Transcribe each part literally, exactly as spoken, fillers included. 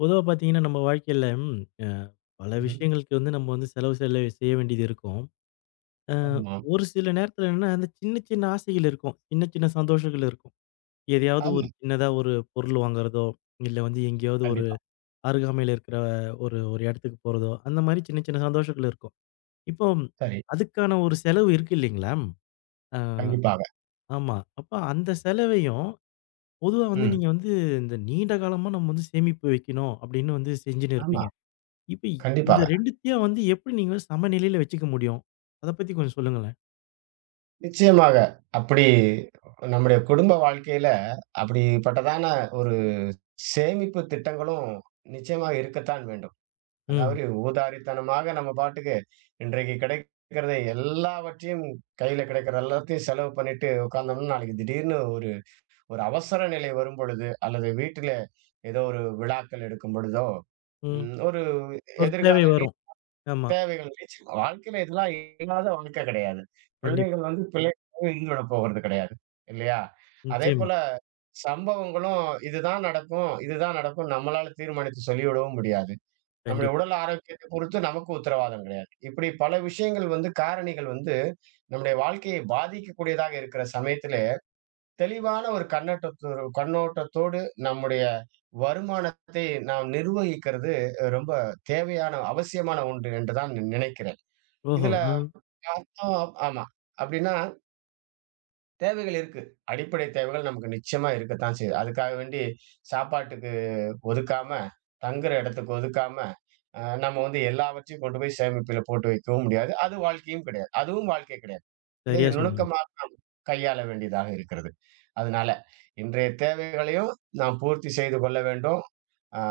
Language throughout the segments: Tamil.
பொதுவா பார்த்தீங்கன்னா, நம்ம வாழ்க்கையில ம் அ பல ம்ஹ்ம். விஷயங்களுக்கு வந்து நம்ம வந்து செலவு செல்ல செய்ய வேண்டியது இருக்கும். அ ஆமா. ஒரு சில நேரத்துல என்னன்னா, அந்த சின்ன சின்ன ஆசைகள் இருக்கும். சின்ன சின்ன சந்தோஷங்கள் இருக்கும். எதையாவது ஆமா. ஒரு சின்னதா ஒரு பொருள் வாங்குறதோ, இல்ல வந்து எங்கேயாவது ஒரு கண்டிப்பா. அருகாமையில இருக்கிற ஒரு ஒரு இடத்துக்கு போறதோ, அந்த மாரி சின்ன சின்ன சந்தோஷங்கள் இருக்கும். இப்போ சரி. அதுக்கான ஒரு செலவு இருக்கு இல்லைங்களா? அ கண்டிப்பாக. ஆமா. அப்ப அந்த செலவையும் பொதுவா வந்து ம். நீங்க வந்து இந்த நீண்ட காலமா நம்ம வந்து சேமிப்பு வைக்கணும் அப்படின்னு வந்து செஞ்சுன்னு ஆமா. இருப்பீங்க. இப்ப இ- இத கண்டிப்பாக. ரெண்டையும் வந்து எப்படி நீங்க வந்து சமநிலையில வச்சுக்க முடியும்? அத பத்தி கொஞ்சம் சொல்லுங்களேன். நிச்சயமாக. அப்படி நம்முடைய குடும்ப வாழ்க்கையில அப்படிப்பட்டதான ஒரு சேமிப்பு திட்டங்களும் நிச்சயமா இருக்கத்தான் வேண்டும். ம், அதாவது ஊதாரித்தனமாக நம்ம பாட்டுக்கு இன்றைக்கு கிடைக்கிறதை எல்லாவற்றையும் கையில கிடைக்கிற எல்லாத்தையும் செலவு பண்ணிட்டு உட்கார்ந்தோம்னா, நாளைக்கு திடீர்னு ஒரு ஒரு அவசர நிலை வரும்பொழுது, அல்லது வீட்டில ஏதோ ஒரு விழாக்கள் எடுக்கும் பொழுதோ, ம். ம் ஒரு ஒரு தேவை எதிர்கால நீ வரும். ஆமா. தேவைகள் நிச்சயமா. வாழ்க்கையில இதெல்லாம் இல்லாத வாழ்க்கை கிடையாது. கண்டிப்பா. பிள்ளைகள் வந்து பிள்ளைகளாவே ஈடுபட போறது கிடையாது. இல்லையா? நிச்சயமா. அதேபோல சம்பவங்களும் இதுதான் நடக்கும், இதுதான் நடக்கும் நம்மளால தீர்மானித்து சொல்லிவிடவும் முடியாது. நம்முடைய கண்டிப்பா. உடல் ஆரோக்கியத்தை பொறுத்து நமக்கு உத்தரவாதம் கிடையாது. இப்படி பல விஷயங்கள் வந்து காரணிகள் வந்து நம்முடைய வாழ்க்கையை பாதிக்கக்கூடியதாக இருக்கிற சமயத்திலே, தெளிவான ஒரு கண்ணோட்டத்தோடு கண்ணோட்டத்தோடு நம்முடைய வருமானத்தை நாம் நிர்வகிக்கிறது அஹ், ரொம்ப தேவையான, அவசியமான ஒன்று என்று தான் நினைக்கிறேன். ஓஹோ! இதுல ஆ. அர்த்தம் ஆமா. அப்டின்னா தேவைகள் இருக்கு. அடிப்படை தேவைகள் நமக்கு நிச்சயமா இருக்கத்தான் செய்யுது. அதுக்காக வேண்டி சாப்பாட்டுக்கு ஒதுக்காம, தங்குற இடத்துக்கு ஒதுக்காம, அ நம்ம வந்து எல்லாவற்றையும் கொண்டு போய் சேமிப்பில போட்டு வைக்கவும் முடியாது. அது வாழ்க்கையும் கிடையாது. அதுவும் வாழ்க்கை கிடையாது. இதை சரியா சொன்னீங்க. நுணுக்கமா கையாள வேண்டியதாக இருக்கிறது. அதனால இன்றைய தேவைகளையும் நாம் பூர்த்தி செய்து கொள்ள வேண்டும். அ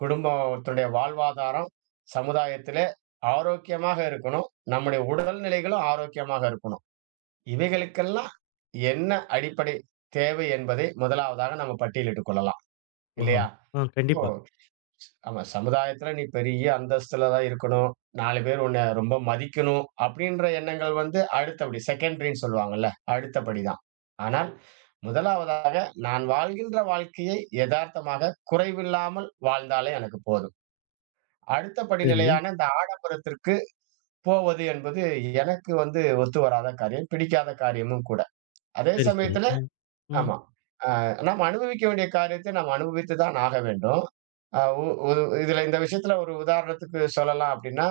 குடும்பத்தினுடைய வாழ்வாதாரம் சமுதாயத்திலே ஆரோக்கியமாக இருக்கணும். நம்முடைய உடல்நிலைகளும் ஆரோக்கியமாக இருக்கணும். இவைகளுக்கெல்லாம் என்ன அடிப்படை தேவை என்பதை முதலாவதாக நம்ம பட்டியலிட்டுக் கொள்ளலாம். ஓஹோ! இல்லையா? ஆ இப்போ கண்டிப்பா. ஆமா சமுதாயத்துல நீ பெரிய அந்தஸ்துல தான் இருக்கணும். நான்கு பேர் உன்ன ரொம்ப மதிக்கணும் அப்படின்ற எண்ணங்கள் வந்து அடுத்தபடி. செகண்டரின்னு சொல்லுவாங்கல்ல. அடுத்தபடிதான். ஆனால் முதலாவதாக நான் வாழ்கின்ற வாழ்க்கையை எதார்த்தமாக குறைவில்லாமல் வாழ்ந்தாலே எனக்கு போதும். அடுத்த சரி. படிநிலையான இந்த ஆடம்பரத்திற்கு போவது என்பது எனக்கு வந்து ஒத்து வராத காரியம். பிடிக்காத காரியமும் கூட. அதே சரி, சரி. சமயத்துல ஆ. ம். ஆமா. அ நாம் அனுபவிக்க வேண்டிய காரியத்தை நாம் அனுபவித்து தான் ஆக வேண்டும். அ உ ஒரு இதுல இந்த விஷயத்துல ஒரு உதாரணத்துக்கு சொல்லலாம் அப்படின்னா,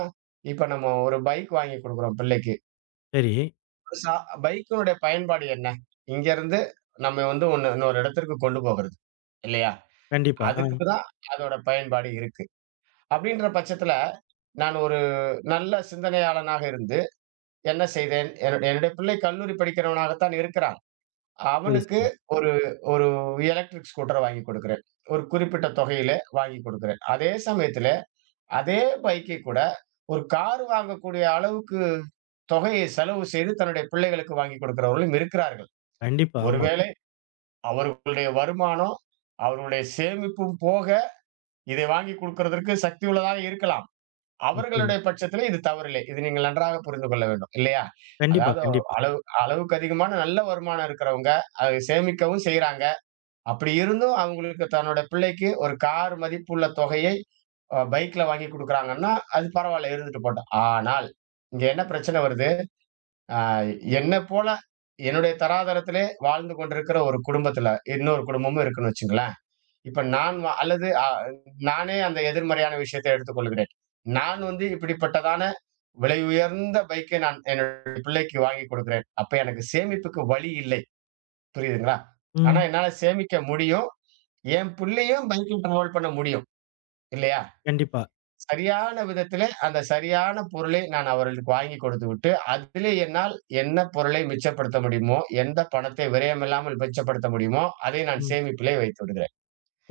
இப்ப நம்ம ஒரு பைக் வாங்கி குடுக்குறோம் பிள்ளைக்கு. சரி. ஒரு சா பைக்கினுடைய பயன்பாடு என்ன? இங்கருந்து நம்ம வந்து ஒண்ணு இன்னொரு இடத்திற்கு கொண்டு போகிறது. இல்லையா? கண்டிப்பா. ஆ. அதுக்கு தான் அதோட பயன்பாடு இருக்கு. அப்படின்ற பட்சத்துல, நான் ஒரு நல்ல சிந்தனையாளனாக இருந்து என்ன செய்தேன்? என்னுடைய என்னுடைய பிள்ளை கல்லூரி படிக்கிறவனாகத்தான் இருக்கிறான். சரி, அவனுக்கு சரி. ஒரு ஒரு எலக்ட்ரிக் ஸ்கூட்டர் வாங்கி கொடுக்கிறேன். ஒரு குறிப்பிட்ட தொகையில வாங்கி கொடுக்கிறேன். அதே சமயத்தில, அதே பைக்கை கூட ஒரு கார் வாங்கக்கூடிய அளவுக்கு தொகையை செலவு செய்து தன்னுடைய பிள்ளைகளுக்கு வாங்கி கொடுக்கிறவர்களும் இருக்கிறார்கள். கண்டிப்பா. ஆமா. ஒருவேளை அவர்களுடைய வருமானம், அவர்களுடைய சேமிப்பும் போக, இதை வாங்கி குடுக்கிறதற்கு சக்தி உள்ளதாக இருக்கலாம். நிச்சயமா. அவர்களுடைய பட்சத்தில இது தவறில்லை. இது நீங்கள் நன்றாக புரிந்து கொள்ள வேண்டும். இல்லையா? கண்டிப்பா, அதாவது கண்டிப்பா. அளவு அளவுக்கு அதிகமான நல்ல வருமானம் இருக்கிறவங்க, அதை சேமிக்கவும் செய்றாங்க. அப்படி இருந்தும் அவங்களுக்கு தன்னோட பிள்ளைக்கு ஒரு கார் மதிப்புள்ள தொகையை அ பைக்ல வாங்கி குடுக்குறாங்கன்னா, அது பரவால்ல இருந்துட்டு போட்டும். ஆனால், இங்க என்ன பிரச்சனை வருது? அ என்ன போல என்னுடைய தராதரத்திலே வாழ்ந்து கொண்டிருக்கிற ஒரு குடும்பத்தில, இன்னொரு குடும்பமும் இருக்குன்னு வச்சுங்களேன். இப்ப நான் வ அல்லது அ நானே அந்த எதிர்மறையான விஷயத்தை எடுத்துக்கொள்கிறேன். நான் வந்து இப்படிப்பட்டதான விலை உயர்ந்த பைக்கை நான் என்னுடைய பிள்ளைக்கு வாங்கி கொடுக்கிறேன். அப்ப எனக்கு சேமிப்புக்கு வழி இல்லை. புரியுதுங்களா? ஆனா ம். என்னால சேமிக்க முடியும். என் புள்ளையும் பைக்கில் ட்ராவல் பண்ண முடியும். இல்லையா? கண்டிப்பா. சரியான விதத்திலே, அந்த சரியான பொருளை நான் அவர்களுக்கு வாங்கி கொடுத்துவிட்டு, அதிலே என்னால் என்ன பொருளை மிச்சப்படுத்த முடியுமோ, எந்த பணத்தை விரயமில்லாமல் மிச்சப்படுத்த முடியுமோ, அதை நான் ம். சேமிப்பிலே வைத்து விடுகிறேன்.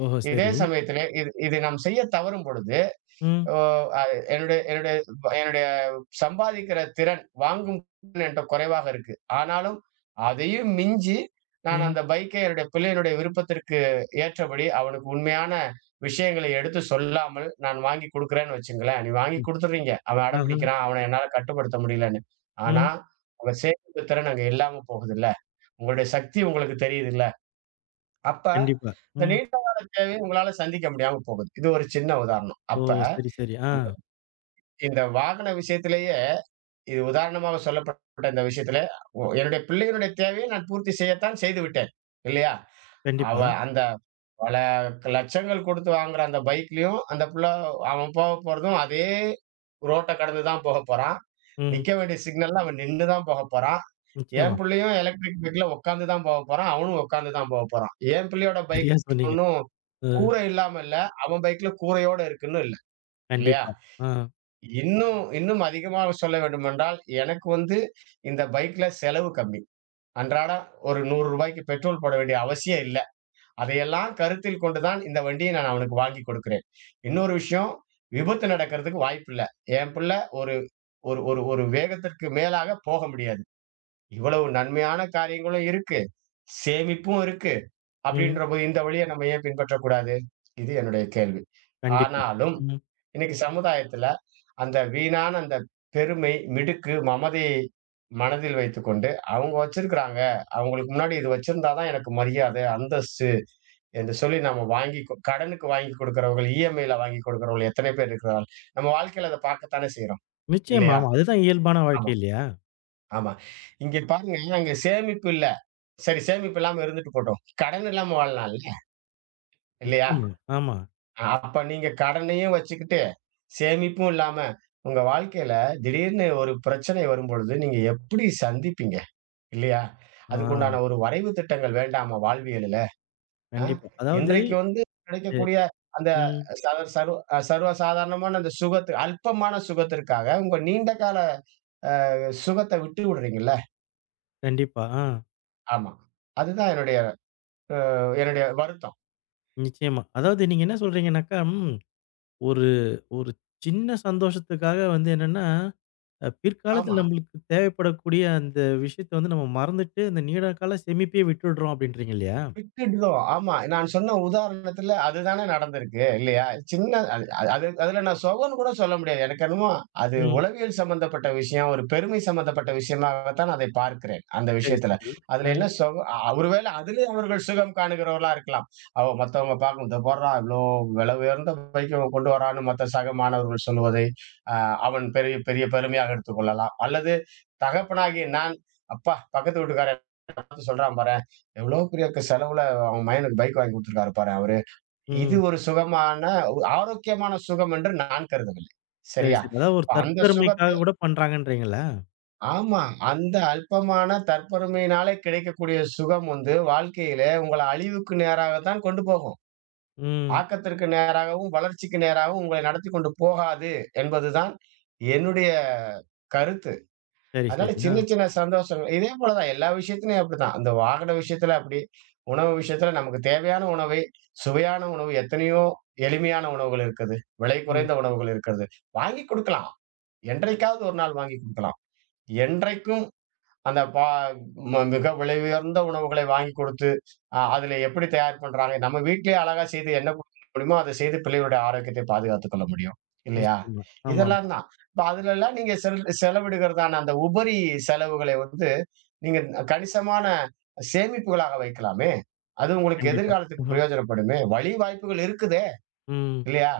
ஓஹோ! இதே சரி. சமயத்திலே, இது இது நாம் செய்ய தவறும் பொழுது ம், ஓ! அ என்னுடைய என்னுடைய என்னுடைய சம்பாதிக்கிற திறன், வாங்கும் திறன் என்ட்ட குறைவாக இருக்கு. ஆனாலும் அதையும் மிஞ்சி, நான் ம். அந்த பைக்கை என்னுடைய பிள்ளையினுடைய விருப்பத்திற்கு ஏற்றபடி, அவனுக்கு உண்மையான விஷயங்களை எடுத்து சொல்லாமல், நான் வாங்கி குடுக்குறேன்னு வச்சுங்களேன், "நீ வாங்கி ம். குடுத்துடுறீங்க. அவன் அடம் ஆஹா. பிடிக்கிறான். அவன என்னால கட்டுப்படுத்த முடியலன்னு." ஆனா, ம். உங்க சேமிப்பு திறன் அங்க இல்லாம போகுதுல்ல. உங்களுடைய சக்தி உங்களுக்கு தெரியுதுல்ல. அப்ப, கண்டிப்பா. இந்த ம். நீண்ட கால தேவையை உங்களால சந்திக்க முடியாம போகுது. இது ஒரு சின்ன உதாரணம். ஓ! அப்ப சரி, சரி. ஆ. இந்த வாகன விஷயத்திலேயே, இது உதாரணமாக சொல்லப்பட்ட இந்த விஷயத்தில, ஒ என்னுடைய பிள்ளையினுடைய தேவையை நான் பூர்த்தி செய்யத்தான் செய்து விட்டேன். இல்லையா? அவ கண்டிப்பா. அந்த பல லட்சங்கள் கொடுத்து வாங்குற அந்த பைக்லயும், அந்த புள்ள அவன் போக போறதும் அதே ரோட்ட கடந்து தான் போகப் போறான். ம். நிக்க வேண்டிய சிக்னல்ல அவன் நின்னு தான் போகப் போறான். என் நிச்சயமா. புள்ளையும் எலக்ட்ரிக் பைக்ல உட்கார்ந்து தான் போகப் போறான். அவனும் உட்கார்ந்து தான் போகப் போறான். என் பிள்ளையோட பைக் சரியா சொன்னீங்க. ஒண்ணும் அ கூரை இல்லாம இல்ல. அவன் பைக்ல கூரையோட இருக்குன்னு இல்ல. இல்லையா? கண்டிப்பா. ஆ. இன்னும் இன்னும் அதிகமாக சொல்ல வேண்டுமென்றால், எனக்கு வந்து இந்த பைக்ல செலவு கம்மி. அன்றாடம் ஒரு ரூ. நூறு பெட்ரோல் போட வேண்டிய அவசியம் இல்ல. அதையெல்லாம் கருத்தில் கொண்டு தான் இந்த வண்டியை நான் அவனுக்கு வாங்கி கொடுக்கிறேன். இன்னொரு விஷயம், விபத்து நடக்கிறதுக்கு வாய்ப்பில்ல. என் பிள்ள ஒரு ஒரு ஒரு ஒரு வேகத்திற்கு மேலாக போக முடியாது. இவ்வளவு நன்மையான காரியங்களும் இருக்கு. சேமிப்பும் இருக்கு. ம். அப்படின்றபோது இந்த வழிய நம்ம ஏன் பின்பற்றக்கூடாது? இது என்னுடைய கேள்வி. கண்டிப்பா. ஆனாலும் ம். இன்னைக்கு சமுதாயத்துல அந்த வீணான அந்த பெருமை, மிடுக்கு, மமதையை மனதில் வைத்துக்கொண்டு, அவங்க வச்சிருக்கிறாங்க. அவங்களுக்கு முன்னாடி இது வச்சிருந்தா தான் எனக்கு மரியாதை, அந்தஸ்து என்று சொல்லி நம்ம வாங்கி கொ கடனுக்கு வாங்கி கொடுக்கிறவர்கள், இஎம்ஐல வாங்கி கொடுக்கிறவர்கள் எத்தனை பேர் இருக்கிறார்கள்? நம்ம வாழ்க்கையில அத பார்க்கத்தானே செய்றோம். நிச்சயமா. இல்லையா? ஆமா. அதுதான் இயல்பான ஆமா, வாழ்க்கை இல்லையா? ஆமா. இங்க பாருங்க, அங்க சேமிப்பு இல்ல. சரி சேமிப்பு இல்லாம இருந்துட்டு போட்டும். கடன் இல்லாம வாழலாம்ல. இல்லையா? நிச்சயமா. ஆமா. அ அப்ப நீங்க கடனையும் வச்சுக்கிட்டு, சேமிப்பும் இல்லாம, உங்க வாழ்க்கையில திடீர்னு ஒரு பிரச்சனை வரும்பொழுது, நீங்க எப்படி சந்திப்பீங்க? இல்லையா? ஆ அதுக்குண்டான ஒரு வரைவு திட்டங்கள் வேண்டாமா வாழ்வியலுல? அ கண்டிப்பா. அதாவது இன்றைக்கு வந்து அ கிடைக்கக்கூடிய அந்த ம். சர்வ சர்வ அ சர்வசாதாரணமான அந்த சுகத்து அல்பமான சுகத்திற்காக உங்க நீண்ட கால அ சுகத்த விட்டு விடுறீங்கல்ல. கண்டிப்பா. ஆ ஆமா. அதுதான் என்னுடைய அ என்னுடைய வருத்தம். நிச்சயமா. அதாவது நீங்க என்ன சொல்றீங்கனாக்கா, ம் ஒரு ஒரு சின்ன சந்தோஷத்துக்காக வந்து என்னன்னா, அ பிற்காலத்துல ஆமா. நம்மளுக்கு தேவைப்படக்கூடிய அந்த விஷயத்த வந்து நம்ம மறந்துட்டு, இந்த நீண்ட கால சேமிப்பையே விட்டுடுறோம் அப்படின்றீங்க இல்லையா? விட்டுடுறோம். ஆமா. நான் சொன்ன உதாரணத்துல அதுதானே நடந்திருக்கு. இல்லையா? சின்ன அது அது அதுல நான் சொகன்னு கூட சொல்ல முடியாது. எனக்கு என்னமோ அது ம். உளவியல் சம்பந்தப்பட்ட விஷயம், ஒரு பெருமை சம்பந்தப்பட்ட விஷயமாகத்தான் நான் அதை பார்க்கிறேன். அந்த சரி, விஷயத்துல. சரி. ஆ. அதுல என்ன சொக அ ஒருவேளை அதிலே அவர்கள் சுகம் காணுகிறவர்களா இருக்கலாம். அவ மத்தவங்க பார்க்கும். "இதோ பார்றா! இவ்ளோ விலை உயர்ந்த பைக் அவன் கொண்டு வரான்னு" மத்த சக மாணவர்கள் சொல்வதை, அ அவன் பெரிய பெரிய பெருமையாக எடுத்துக் கொள்ளலாம். அல்லது தகப்பனாகிய நான், "அப்பா! பக்கத்து வீட்டுக்காரன் பார்த்து சொல்றான் பாரேன். எவ்ளோ பெரிய க செலவுல அவன் மகனுக்கு பைக் வாங்கி குடுத்துருக்காரு பாரேன் அவரு. இது ம். ஒரு சுகமான ஒரு ஆரோக்கியமான சுகம் என்று நான் கருதவில்லை. சரி, சரியா? சரி. அதாவது ஒரு அப்ப அந்த சுகத்தை தற்பெருமைக்காக கூட பண்றாங்கன்றீங்களா? ஆமா. அந்த அல்பமான தற்பெருமையினாலே கிடைக்கக்கூடிய சுகம் வந்து வாழ்க்கையிலே உங்கள அழிவுக்கு நேராகத்தான் கொண்டு போகும். ம். ஆக்கத்திற்கு நேராகவும், வளர்ச்சிக்கு நேராகவும் உங்களை நடத்திக் கொண்டு போகாது என்பதுதான் என்னுடைய கருத்து. சரி, அதனால சரி. ஆ. சின்ன சின்ன சந்தோஷங்கள் இதே போலதான் எல்லா விஷயத்துலயும் அப்படிதான். அந்த வாகன விஷயத்துல அப்படி, உணவு விஷயத்துல நமக்கு தேவையான உணவை, சுவையான உணவு எத்தனையோ எளிமையான உணவுகள் இருக்குது. விலை ம். குறைந்த உணவுகள் இருக்கிறது. வாங்கி குடுக்கலாம். என்றைக்காவது ஒரு நாள் வாங்கி குடுக்கலாம். என்றைக்கும் அந்த பா ம மிக விலை உயர்ந்த உணவுகளை வாங்கி கொடுத்து, அ அதில எப்படி தயார் பண்றாங்க? நம்ம வீட்லயே அழகா செய்து என்ன குடுக்க முடியுமோ, அத செய்து பிள்ளைகளுடைய ஆரோக்கியத்தை பாதுகாத்துக் கொள்ள முடியும். இல்லையா? நிச்சயமா. இதெல்லாம் ஆமாமா. தான். இப்ப அதுலலாம் நீங்க செல் செலவிடுகிறதான அந்த உபரி செலவுகளை வந்து, நீங்க கணிசமான சேமிப்புகளாக வைக்கலாமே! அது உங்களுக்கு கண்டிப்பா. எதிர்காலத்துக்கு ம்ஹ்ம். பிரயோஜனப்படுமே! வழி வாய்ப்புகள் இருக்குதே! ம். இல்லையா?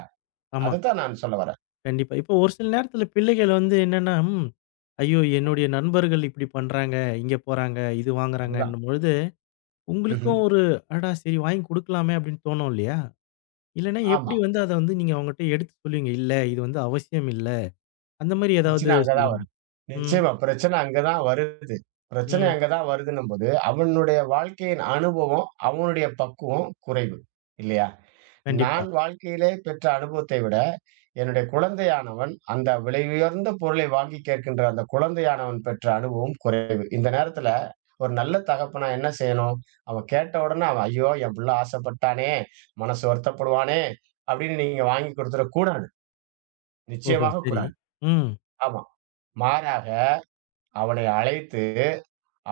ஆமா. அதத்தான் நான் சொல்ல வரேன். கண்டிப்பா. இப்போ ஒரு சில நேரத்தில பிள்ளைகள் வந்து என்னன்னா, ம். ஐயோ! என்னுடைய நண்பர்கள் இப்படி பண்றாங்க, இங்க போறாங்க, இது அதுதான். வாங்குறாங்கன்னும் பொழுது, ம்ஹ்ம். உங்களுக்கும் ஒரு அடடா! சரி வாங்கி குடுக்கலாமே அப்படின்னு தோணும் இல்லையா? இல்லன்னா ஆமா. எப்படி வந்து அத வந்து நீங்க அவங்கட்ட எடுத்து சொல்லுவீங்க? இல்ல இது வந்து அவசியம் இல்ல. அந்த மாரி ஏதாவது பிரச்சனை அங்க தான் சொல்லுங்க. வருது. ம். நிச்சயமா பிரச்சனை அங்க தான் வருது. பிரச்சனை ம். அங்க தான் வருதுன்னும்போது, அவனுடைய வாழ்க்கையின் அனுபவம், அவனுடைய பக்குவம் குறைவு. இல்லையா? கண்டிப்பா. நான் வாழ்க்கையிலே பெற்ற அனுபவத்தை விட, என்னுடைய குழந்தையானவன், அந்த விலை உயர்ந்த பொருளை வாங்கி கேட்கின்ற அந்த குழந்தையானவன் பெற்ற அனுபவம் குறைவு. இந்த நேரத்துல ஒரு நல்ல தகப்பனா என்ன செய்யணும்? அவன் கேட்ட உடனே அவன், "ஐயோ! என் புள்ள ஆசைப்பட்டானே! மனசு வருத்தப்படுவானே!" அப்படின்னு நீங்க வாங்கி குடுத்துற கூடாது. ஓஹோ! நிச்சயமாக சரி. கூடாது. ம். ஆமா. மாறாக அவனை அழைத்து,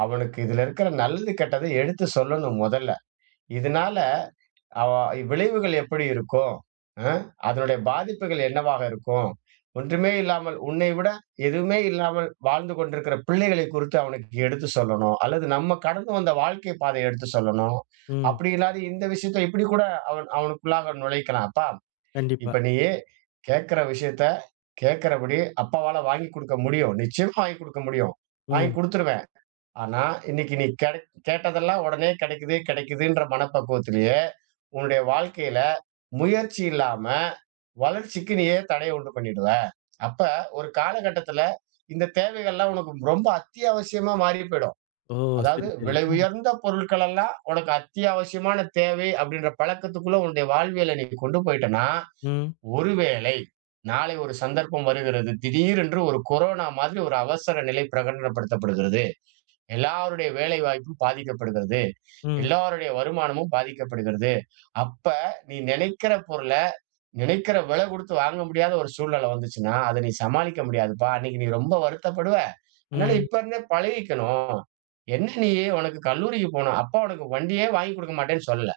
அவனுக்கு இதுல இருக்கிற நல்லது, கெட்டத எடுத்து சொல்லணும் முதல்ல. இதனால அவ விளைவுகள் எப்படி இருக்கும்? அ அதனுடைய பாதிப்புகள் என்னவாக இருக்கும்? ஒன்றுமே இல்லாமல் உன்னை விட எதுவுமே இல்லாமல் வாழ்ந்து கொண்டிருக்கிற பிள்ளைகளை குறித்து அவனுக்கு எடுத்து சொல்லணும். அல்லது நம்ம கடந்து வந்த வாழ்க்கை பாதைய எடுத்து சொல்லணும். ம். அப்படி இல்லாது இந்த விஷயத்த இப்படி கூட அவன் அவனுக்குள்ளாக நுழைக்கலாம். "அப்பா, கண்டிப்பா. இப்ப நீ கேட்கிற விஷயத்த கேட்கிறபடி அப்பாவால வாங்கி குடுக்க முடியும். நிச்சயமா வாங்கி குடுக்க முடியும். வாங்கி ம். குடுத்துருவேன்." ஆனா, இன்னைக்கு நீ கெடக் கேட்டதெல்லாம் உடனே கிடைக்குது, கிடைக்குதுன்ற மனப்பக்குவத்திலேயே, உன்னுடைய வாழ்க்கையில முயற்சி இல்லாம, வளர்ச்சிக்கு நீயே தடைய உண்டு பண்ணிடுவ. அப்ப ஒரு காலகட்டத்தில இந்த தேவைகள்லாம் உனக்கு ரொம்ப அத்தியாவசியமா மாறி போயிடும். ஓ! அதாவது சரி, சரி. விலை ஆ. உயர்ந்த பொருட்கள் எல்லாம் உனக்கு அத்தியாவசியமான தேவை அப்படின்ற பழக்கத்துக்குள்ள உன்னுடைய வாழ்வியல நீ கொண்டு போயிட்டன்னா, ம். ஒருவேளை நாளை ஒரு சந்தர்ப்பம் வருகிறது. திடீரென்று ஒரு கொரோனா மாதிரி ஒரு அவசர நிலை பிரகடனப்படுத்தப்படுகிறது. எல்லாருடைய வேலை வாய்ப்பும் பாதிக்கப்படுகிறது. ம். எல்லாருடைய வருமானமும் பாதிக்கப்படுகிறது. அப்ப நீ நினைக்கிற பொருள, நினைக்கிற விலை குடுத்து வாங்க முடியாத ஒரு சூழ்நிலை வந்துச்சுன்னா, அத நீ சமாளிக்க முடியாதுப்பா. அன்னைக்கு நீ ரொம்ப வருத்தப்படுவ. அதனால ம். இப்ப இருந்தே பழகிக்கணும். என்ன நீ உனக்கு கல்லூரிக்கு போணும். அப்பா உனக்கு வண்டியே வாங்கி குடுக்க மாட்டேன்னு சொல்லல.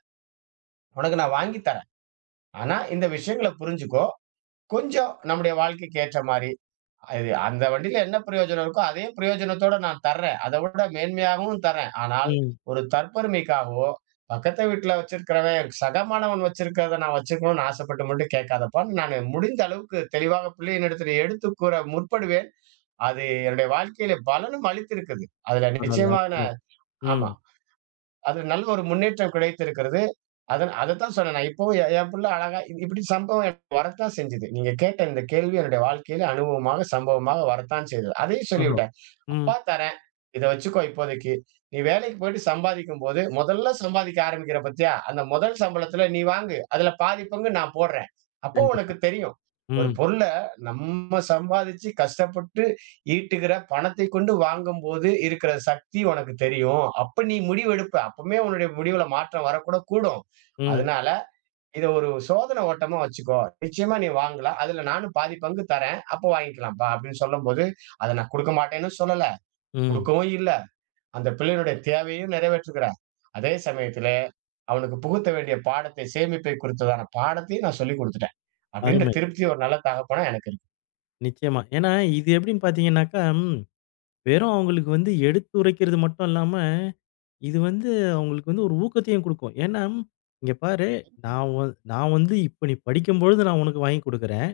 உனக்கு நான் வாங்கி தரேன். ஆனா இந்த விஷயங்கள புரிஞ்சுக்கோ. கொஞ்சம் நம்முடைய வாழ்க்கைக்கு ஏற்ற மாரி இது அந்த வண்டியில என்ன பிரயோஜனம் இருக்கோ, அதே பிரயோஜனத்தோட நான் தர்றேன். அத விட மேன்மையாகவும் தர்றேன். ஆனால், ம். ஒரு தற்பெருமைக்காகவோ, பக்கத்து வீட்ல வச்சிருக்கிறவன் சக மாணவன் வச்சிருக்கிறத நான் வச்சுக்கணும்னு ஆசைப்பட்டு மட்டும் கேட்காதப்பான்னு, நானு முடிந்த அளவுக்கு தெளிவாக பிள்ளையினிடத்திலே எடுத்துக் கூற முற்படுவேன். அது என்னுடைய வாழ்க்கையில பலனும் அளித்திருக்குது. அதுல பரவால்ல. நிச்சயமான அற்புதம். ம். ஆமா. அதுல நல்ல ஒரு முன்னேற்றம் கிடைத்திருக்கிறது. அதன் அதத்தான் சொன்னேன் நான். இப்பவும் என் என் பிள்ளை அழகா இ இப்படி சம்பவம் எனக்கு வரத்தான் செஞ்சது. நீங்க கேட்ட இந்த கேள்வி என்னுடைய வாழ்க்கையில அனுபவமாக, சம்பவமாக வரத்தான் செய்தது. அதையும் ஓஹோ! சொல்லிவிட்டேன். ம். "அப்பா தரேன். இத வச்சுக்கோ இப்போதைக்கு. நீ வேலைக்கு போயிட்டு சம்பாதிக்கும்போது, முதல்ல சம்பாதிக்க ஆரம்பிக்கிற பாத்தியா? அந்த முதல் சம்பளத்துல நீ வாங்கு. அதுல பாதி பங்கு நான் போடுறேன். அப்போ கண்டிப்பா. உனக்கு தெரியும். ஒரு ம். பொருள நம்ம சம்பாதிச்சு கஷ்டப்பட்டு ஈட்டுகிற பணத்தை கொண்டு வாங்கும்போது இருக்கிற சக்தி உனக்கு தெரியும். அப்ப நீ முடிவெடுப்ப. அப்பவுமே உன்னுடைய முடிவுல மாற்றம் வரக்கூட கூடும். ம். அதனால இத ஒரு சோதனை ஓட்டமா வச்சுக்கோ. நிச்சயமா நீ வாங்கலாம். அதுல நானும் பாதி பங்கு தரேன். அப்ப வாங்கிக்கலாம்ப்பா அப்படின்னு சொல்லும்போது, அத நான் குடுக்க மாட்டேன்னு சொல்லல. ம். குடுக்கவும் இல்ல. அந்த பிள்ளையினுடைய தேவையும் நிறைவேற்றுகிறேன். அதே சமயத்திலே, அவனுக்கு புகுத்த வேண்டிய பாடத்தை சேமிப்பை குறித்ததான பாடத்தையும் நான் சொல்லிக் குடுத்துட்டேன். அப்படின்ற அருமை. திருப்தி ஒரு நல்ல தகப்பனா எனக்கு இருக்கு. நிச்சயமா. ஏன்னா இது எப்படின்னு பார்த்தீங்கன்னாக்கா, ம் வெறும் அவங்களுக்கு வந்து எடுத்துரைக்கிறது மட்டும் இல்லாம, இது வந்து அவங்களுக்கு வந்து ஒரு ஊக்கத்தையும் குடுக்கும். ஏன்னா, "இங்க பாரு, நான் வ நான் வந்து இப்ப நீ படிக்கும்பொழுது நான் உனக்கு வாங்கி குடுக்குறேன்.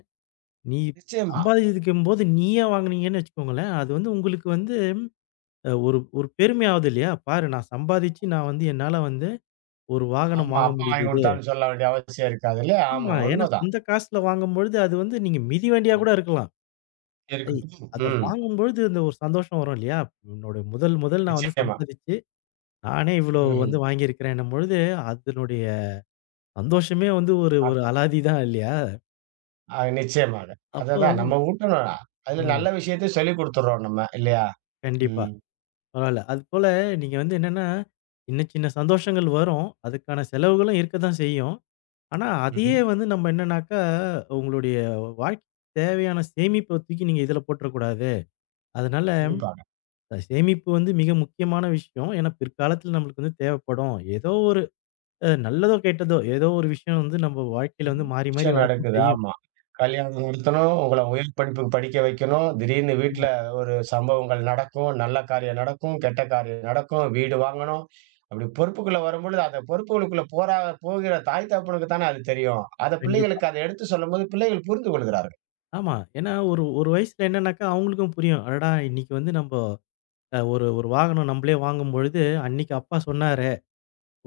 நீ நிச்சயமா. சம்பாதிக்கும்போது நீயே வாங்குனீங்கன்னு வச்சுக்கோங்களேன், அது வந்து உங்களுக்கு வந்து அ ஒரு ஒரு பெருமை ஆவுது இல்லையா? பாரு நான் சம்பாதிச்சு நான் வந்து என்னால வந்து ஒரு வாகனம் ஆமா. வாங்க அப்பா வாங்கி முடியுது." குடுத்தாருன்னு சொல்ல வேண்டிய அவசியம் இருக்காது இல்லையா? ஆமா ஆமா. ஏன்னா உண்மதான். சொந்த காசுல வாங்கும்பொழுது, அது வந்து நீங்க மிதிவண்டியா ம். கூட இருக்கலாம். ஐ இருக்கட்டும். அத ம். வாங்கும்பொழுது அந்த ஒரு சந்தோஷம் வரும் இல்லையா? என்னோட முதல் முதல் நான் வந்து நிச்சயமா. சம்பாதிச்சு, நானே இவ்ளோ ம்ஹ்ம். வந்து வாங்கியிருக்கிறேன்னும் பொழுது, அதனுடைய சந்தோஷமே வந்து ஒரு ஒரு அ. அலாதி தான் இல்லையா? அ நிச்சயமாக. அப்போ அததான் நம்ம ஊட்டணும். அதுல நல்ல ம். விஷயத்தையும் சொல்லிக் குடுத்துர்றோம் நம்ம இல்லையா? கண்டிப்பா. ம். பரவால்ல. அதுபோல நீங்க வந்து என்னன்னா, சின்ன சின்ன சந்தோஷங்கள் வரும். அதுக்கான செலவுகளும் இருக்க தான் செய்யும். ஆனா, அதையே ம்ஹ்ம். வந்து நம்ம என்னன்னாக்கா, உங்களுடைய வாழ்க்கைக்கு தேவையான சேமிப்ப தூக்கி நீங்க இதுல போட்டுறக்கூடாது. அதனால கண்டிப்பாக. அஹ் சேமிப்பு வந்து மிக முக்கியமான விஷயம். ஏன்னா பிற்காலத்துல நம்மளுக்கு வந்து தேவைப்படும். ஏதோ ஒரு அ நல்லதோ, கெட்டதோ ஏதோ ஒரு விஷயம் வந்து நம்ம வாழ்க்கையில நிறைய வந்து மாறி, மாறி விஷயம் வரத்தான் நடக்குது. செய்யும். ஆமா. கல்யாணம் நிறுத்தணும், உங்கள உயர் படிப்புக்கு படிக்க வைக்கணும். திடீர்னு ஆமா, வீட்ல ஒரு சம்பவங்கள் நடக்கும். நல்ல காரியம் நடக்கும், கெட்ட காரியம் நடக்கும். வீடு வாங்கணும். அப்படி பொறுப்புக்குள்ள வரும்பொழுது, அந்த பொறுப்புகளுக்குள்ள போறா போகிற தாய் தகப்பனுக்கு தானே அது தெரியும். அத கண்டிப்பா. பிள்ளைகளுக்கு அத எடுத்து சொல்லும்போது, பிள்ளைகள் புரிந்து கொள்கிறார்கள். ஆமா. ஏன்னா ஒரு ஒரு வயசுல என்னன்னாக்கா அவங்களுக்கும் புரியும். அடடா! இன்னைக்கு வந்து நம்ப அ ஒரு ஒரு வாகனம் நம்பளே வாங்கும்பொழுது, அன்னைக்கு அப்பா சொன்னாரே!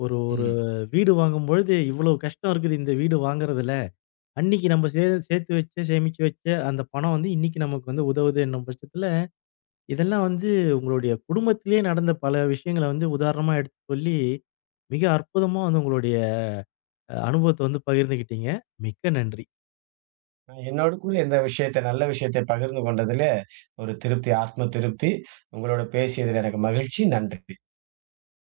ஒரு ஒரு ம். வீடு வாங்கும்பொழுது இவ்வளோ கஷ்டம் இருக்குது இந்த வீடு வாங்குறதுல. அன்னைக்கு நம்ம சே சேர்த்து வச்ச, சேமிச்சு வச்ச அந்த பணம் வந்து இன்னைக்கு நமக்கு வந்து உதவுது என்னும் பட்சத்துல இதெல்லாம் வந்து உங்களுடைய குடும்பத்திலேயே நடந்த பல விஷயங்கள வந்து உதாரணமா எடுத்து சொல்லி, மிக அற்புதமா வந்து உங்களுடைய அ அனுபவத்த வந்து பகிர்ந்துகிட்டீங்க. மிக்க நன்றி. நான் என்னோடு கூட இந்த விஷயத்த நல்ல விஷயத்தை பகிர்ந்து கொண்டதிலே ஒரு திருப்தி, ஆத்ம திருப்தி. உங்களோட பேசியதில் எனக்கு மகிழ்ச்சி. நன்றி.